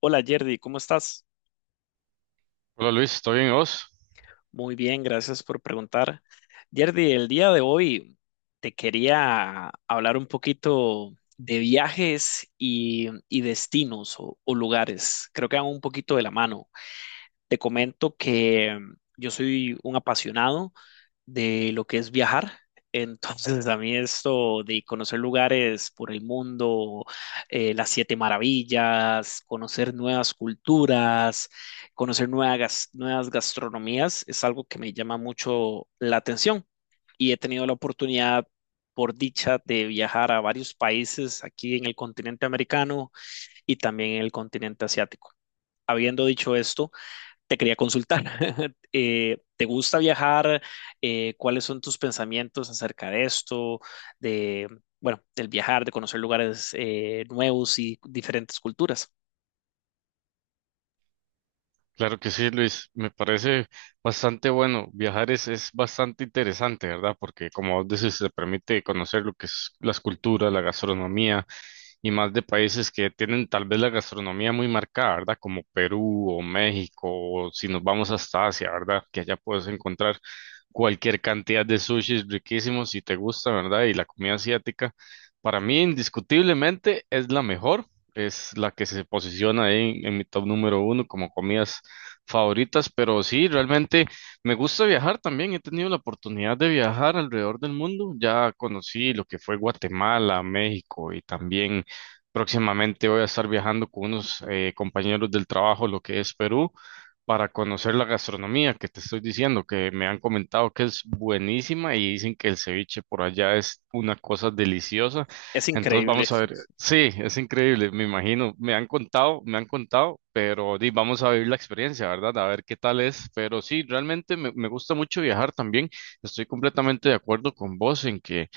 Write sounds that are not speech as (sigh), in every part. Hola Yerdy, ¿cómo estás? Hola Luis, ¿todo bien y vos? Muy bien, gracias por preguntar. Yerdy, el día de hoy te quería hablar un poquito de viajes y destinos o lugares. Creo que van un poquito de la mano. Te comento que yo soy un apasionado de lo que es viajar. (laughs) Entonces, a mí esto de conocer lugares por el mundo, las siete maravillas, conocer nuevas culturas, conocer nuevas gastronomías, es algo que me llama mucho la atención. Y he tenido la oportunidad, por dicha, de viajar a varios países aquí en el continente americano y también en el continente asiático. Habiendo dicho esto, te quería consultar, (laughs) ¿te gusta viajar? ¿Cuáles son tus pensamientos acerca de esto? De, bueno, del viajar, de conocer lugares nuevos y diferentes culturas. Claro que sí, Luis. Me parece bastante bueno. Viajar es bastante interesante, ¿verdad? Porque como vos decís, se permite conocer lo que es las culturas, la gastronomía y más de países que tienen tal vez la gastronomía muy marcada, ¿verdad? Como Perú o México, o si nos vamos hasta Asia, ¿verdad? Que allá puedes encontrar cualquier cantidad de sushis riquísimos si te gusta, ¿verdad? Y la comida asiática, para mí indiscutiblemente es la mejor. Es la que se posiciona ahí en mi top número uno como comidas favoritas, pero sí, realmente me gusta viajar también. He tenido la oportunidad de viajar alrededor del mundo. Ya conocí lo que fue Guatemala, México y también próximamente voy a estar viajando con unos compañeros del trabajo, lo que es Perú, para conocer la gastronomía que te estoy diciendo, que me han comentado que es buenísima y dicen que el ceviche por allá es una cosa deliciosa. Es Entonces increíble. vamos a ver. (laughs) Sí, es increíble, me imagino. Me han contado, pero di, vamos a vivir la experiencia, ¿verdad? A ver qué tal es. Pero sí, realmente me gusta mucho viajar también. Estoy completamente de acuerdo con vos en que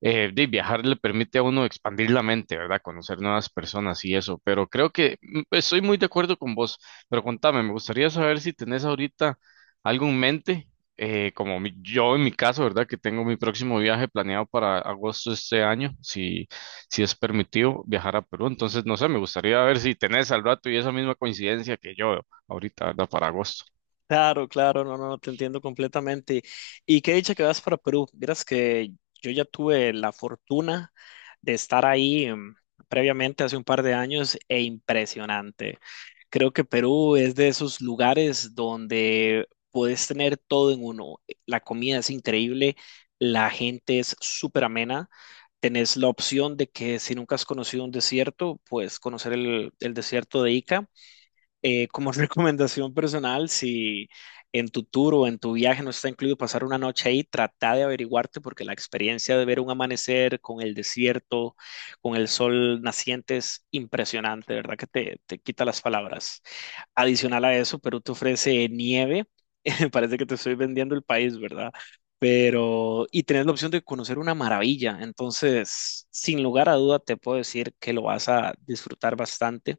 de viajar le permite a uno expandir la mente, ¿verdad? Conocer nuevas personas y eso, pero creo que pues, estoy muy de acuerdo con vos, pero contame, me gustaría saber si tenés ahorita algo en mente, como yo en mi caso, ¿verdad? Que tengo mi próximo viaje planeado para agosto de este año, si es permitido viajar a Perú, entonces no sé, me gustaría ver si tenés al rato y esa misma coincidencia que yo ahorita, ¿verdad? Para agosto. Claro, claro, no, no, no, te entiendo completamente. Y qué dicha que vas para Perú. Vieras que yo ya tuve la fortuna de estar ahí previamente hace un par de años e impresionante. Creo que Perú es de esos lugares donde puedes tener todo en uno. La comida es increíble, la gente es súper amena. Tenés la opción de que si nunca has conocido un desierto, pues conocer el desierto de Ica. Como (laughs) recomendación personal, si en tu tour o en tu viaje no está incluido pasar una noche ahí, trata de averiguarte porque la experiencia de ver un amanecer con el desierto, con el sol naciente es impresionante, de ¿verdad? Que te quita las palabras. Adicional a eso, Perú te ofrece nieve. (laughs) Parece que te estoy vendiendo el país, ¿verdad? Pero, y tenés la opción de conocer una maravilla. Entonces, sin lugar a duda, te puedo decir que lo vas a disfrutar bastante.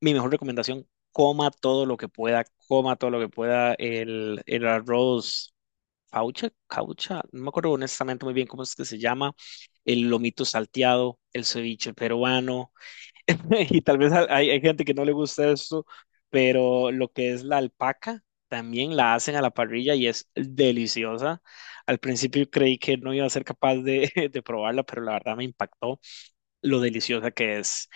Mi mejor recomendación, coma todo lo que pueda, coma todo lo que pueda. El arroz caucha, caucha, no me acuerdo honestamente muy bien cómo es que se llama. El lomito salteado, el ceviche peruano. (laughs) Y tal vez hay gente que no le gusta esto, pero lo que es la alpaca también la hacen a la parrilla y es deliciosa. Al principio creí que no iba a ser capaz de, (laughs) de probarla, pero la verdad me impactó lo deliciosa que es.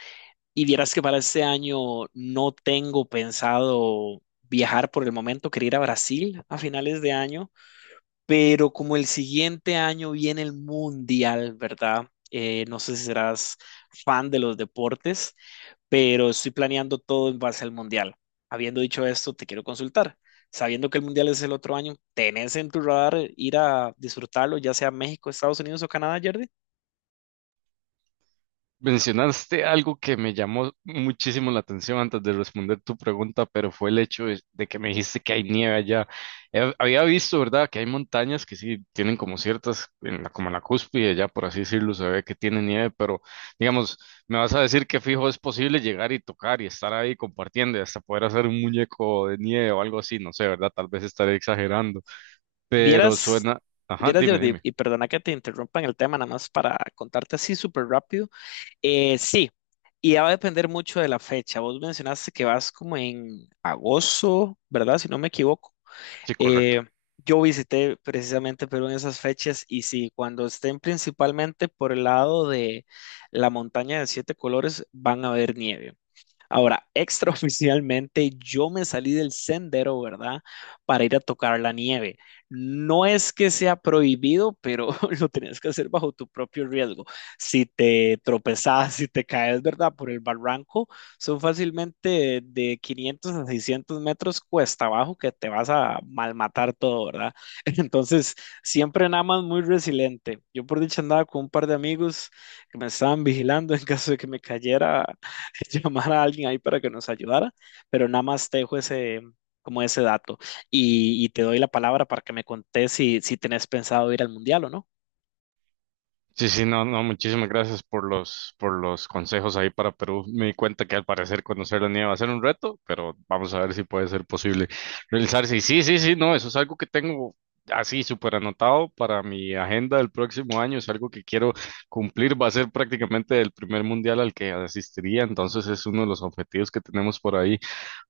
Y vieras que para este año no tengo pensado viajar por el momento, quería ir a Brasil a finales de año, pero como el siguiente año viene el Mundial, ¿verdad? No sé si serás fan de los deportes pero estoy planeando todo en base al mundial. Habiendo dicho esto, te quiero consultar. Sabiendo que el mundial es el otro año, ¿tenés en tu radar ir a disfrutarlo, ya sea México, Estados Unidos o Canadá, Jordi? Mencionaste algo que me llamó muchísimo la atención antes de responder tu pregunta, pero fue el hecho de que me dijiste que hay nieve allá. He- había visto, ¿verdad?, que hay montañas que sí tienen como ciertas, como en la cúspide, ya por así decirlo, se ve que tiene nieve, pero digamos, me vas a decir que fijo es posible llegar y tocar y estar ahí compartiendo y hasta poder hacer un muñeco de nieve o algo así, no sé, ¿verdad? Tal vez estaré exagerando, pero Vieras, suena. Ajá, vieras, dime, Jordi, dime. y perdona que te interrumpa en el tema, nada más para contarte así súper rápido. Sí, y ya va a depender mucho de la fecha. Vos mencionaste que vas como en agosto, ¿verdad? Si no me equivoco. Sí, correcto. Eh, yo visité precisamente Perú en esas fechas y sí, cuando estén principalmente por el lado de la montaña de siete colores van a ver nieve. Ahora, (laughs) extraoficialmente yo me salí del sendero, ¿verdad? Para ir a tocar la nieve. No es que sea prohibido, pero (laughs) lo tienes que hacer bajo tu propio riesgo. Si te tropezas, si te caes, ¿verdad? Por el barranco, son fácilmente de 500 a 600 metros cuesta abajo que te vas a malmatar todo, ¿verdad? (laughs) Entonces, siempre nada más muy resiliente. Yo por dicha andaba con un par de amigos que me estaban vigilando en caso de que me cayera (laughs) llamar a alguien ahí para que nos ayudara, pero nada más te dejo ese, como ese dato y te doy la palabra para que me contés si tenés pensado ir al mundial o no. Sí, sí, no, no, muchísimas gracias por los consejos ahí para Perú. Me di cuenta que al parecer conocer la nieve va a ser un reto, pero vamos a ver si puede ser posible realizarse. Y sí, sí, sí, no, eso es algo que tengo así súper anotado para mi agenda del próximo año. Es algo que quiero cumplir. Va a ser prácticamente el primer mundial al que asistiría, entonces es uno de los objetivos que tenemos por ahí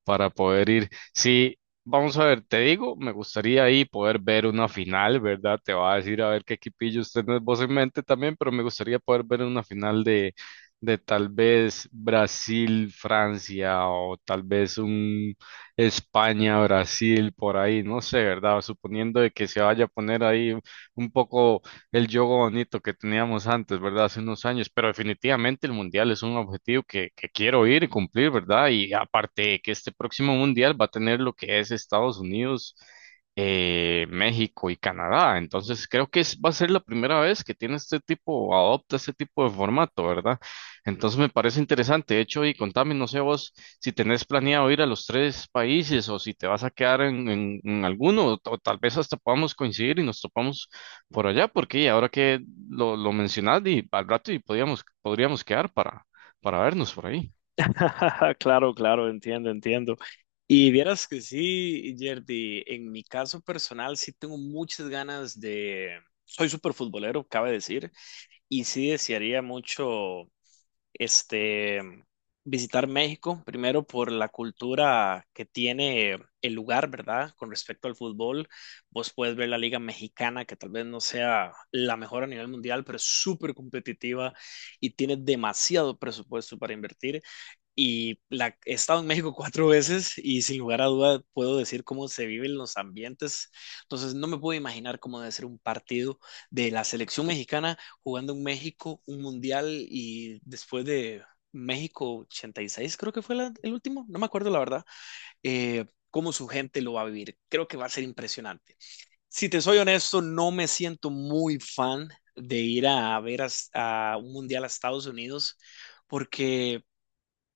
para poder ir. Sí, vamos a ver, te digo, me gustaría ahí poder ver una final, ¿verdad? Te va a decir a ver qué equipillo usted vos en mente también, pero me gustaría poder ver una final de tal vez Brasil, Francia o tal vez un España, Brasil, por ahí, no sé, ¿verdad? Suponiendo de que se vaya a poner ahí un poco el juego bonito que teníamos antes, ¿verdad? Hace unos años, pero definitivamente el mundial es un objetivo que quiero ir y cumplir, ¿verdad? Y aparte que este próximo mundial va a tener lo que es Estados Unidos, México y Canadá, entonces creo que es- va a ser la primera vez que tiene este tipo, adopta este tipo de formato, ¿verdad? Entonces me parece interesante, de hecho, y contame, no sé vos si tenés planeado ir a los tres países o si te vas a quedar en, en alguno, o tal vez hasta podamos coincidir y nos topamos por allá, porque ahora que lo mencionas, di, al rato y podríamos quedar para vernos por ahí. (laughs) Claro, claro, entiendo, entiendo. Y vieras que sí, Jerdy, en mi caso personal sí tengo muchas ganas de... Soy súper futbolero, cabe decir, y sí desearía mucho este, visitar México, primero por la cultura que tiene el lugar, ¿verdad? Con respecto al fútbol, vos puedes ver la Liga Mexicana, que tal vez no sea la mejor a nivel mundial, pero es súper competitiva y tiene demasiado presupuesto para invertir. He estado en México (laughs) cuatro veces y sin lugar a duda puedo decir cómo se viven los ambientes. Entonces no me puedo imaginar cómo debe ser un partido de la selección mexicana jugando en México, un mundial y después de México 86 creo que fue el último, no me acuerdo la verdad, eh, cómo su gente lo va a vivir. Creo que va a ser impresionante. Si te soy honesto, no me siento muy fan de ir a ver a un mundial a Estados Unidos porque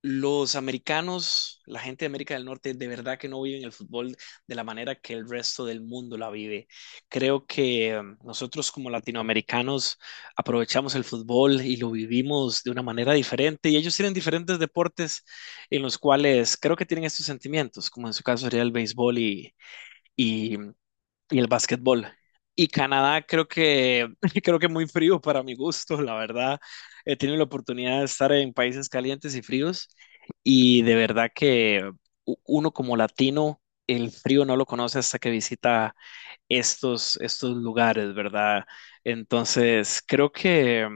los americanos, la gente de América del Norte, de verdad que no viven el fútbol de la manera que el resto del mundo la vive. Creo que nosotros como latinoamericanos aprovechamos el fútbol y lo vivimos de una manera diferente y ellos tienen diferentes deportes en los cuales creo que tienen estos sentimientos, como en su caso sería el béisbol y y el básquetbol. Y Canadá creo que (laughs) creo que muy frío para mi gusto, la verdad. He tenido la oportunidad de estar en países calientes y fríos y de verdad que uno como latino el frío no lo conoce hasta que visita estos lugares, ¿verdad? Entonces, creo que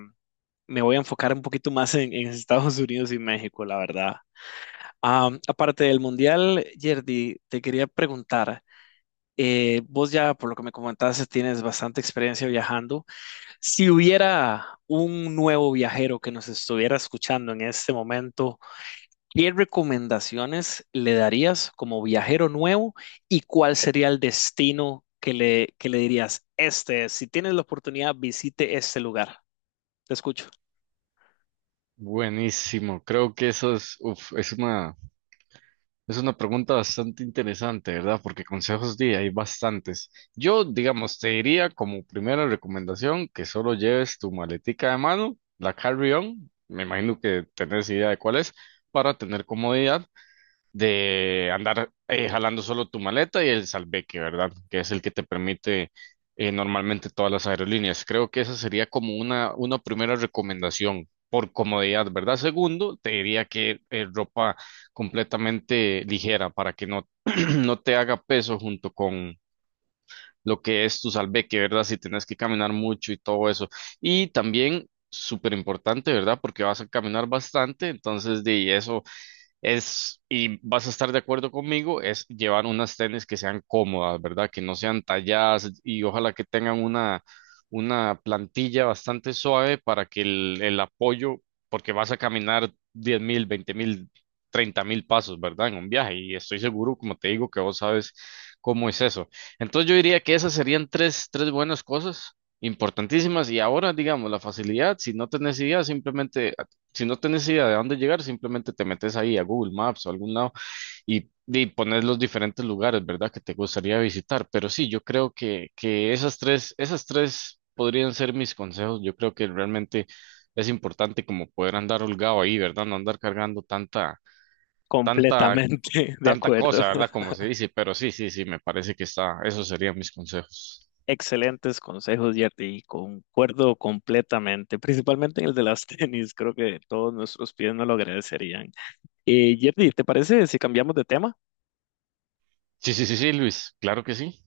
me voy a enfocar un poquito más en Estados Unidos y México, la verdad. Ah, aparte del mundial, Yerdy, te quería preguntar vos ya, por lo que me comentaste, tienes bastante experiencia viajando. Si hubiera un nuevo viajero que nos estuviera escuchando en este momento, ¿qué recomendaciones le darías como viajero nuevo y cuál sería el destino que que le dirías? Este, es, si tienes la oportunidad, visite este lugar. Te escucho. Buenísimo, creo que eso es, uf, es una pregunta bastante interesante, ¿verdad? Porque consejos di, hay bastantes. Yo, digamos, te diría como primera recomendación que solo lleves tu maletica de mano, la carry-on, me imagino que tenés idea de cuál es, para tener comodidad de andar jalando solo tu maleta y el salveque, ¿verdad? Que es el que te permite normalmente todas las aerolíneas. Creo que esa sería como una primera recomendación por comodidad, ¿verdad? Segundo, te diría que ropa completamente ligera para que no, (clears throat) no te haga peso junto con lo que es tu salveque, ¿verdad? Si tenés que caminar mucho y todo eso. Y también... Súper importante, ¿verdad? Porque vas a caminar bastante, entonces de y eso es, y vas a estar de acuerdo conmigo, es llevar unas tenis que sean cómodas, ¿verdad? Que no sean talladas y ojalá que tengan una plantilla bastante suave para que el apoyo, porque vas a caminar 10.000, 20.000, 30.000 pasos, ¿verdad? En un viaje y estoy seguro, como te digo, que vos sabes cómo es eso. Entonces yo diría que esas serían tres buenas cosas importantísimas. Y ahora digamos la facilidad si no tenés idea simplemente si no tenés idea de dónde llegar, simplemente te metes ahí a Google Maps o algún lado y pones los diferentes lugares, ¿verdad? Que te gustaría visitar. Pero sí, yo creo que esas tres podrían ser mis consejos. Yo creo que realmente es importante como poder andar holgado ahí, ¿verdad? No andar cargando tanta, tanta, Completamente (laughs) de tanta acuerdo. cosa, ¿verdad? Como se dice. Pero sí, sí, sí, me parece que está, esos serían mis consejos. Excelentes consejos, Yerty, y concuerdo completamente, principalmente en el de las (laughs) tenis, creo que todos nuestros pies nos lo agradecerían. Yerty, ¿te parece si cambiamos de tema? Sí, sí, sí, sí, Luis, claro que sí.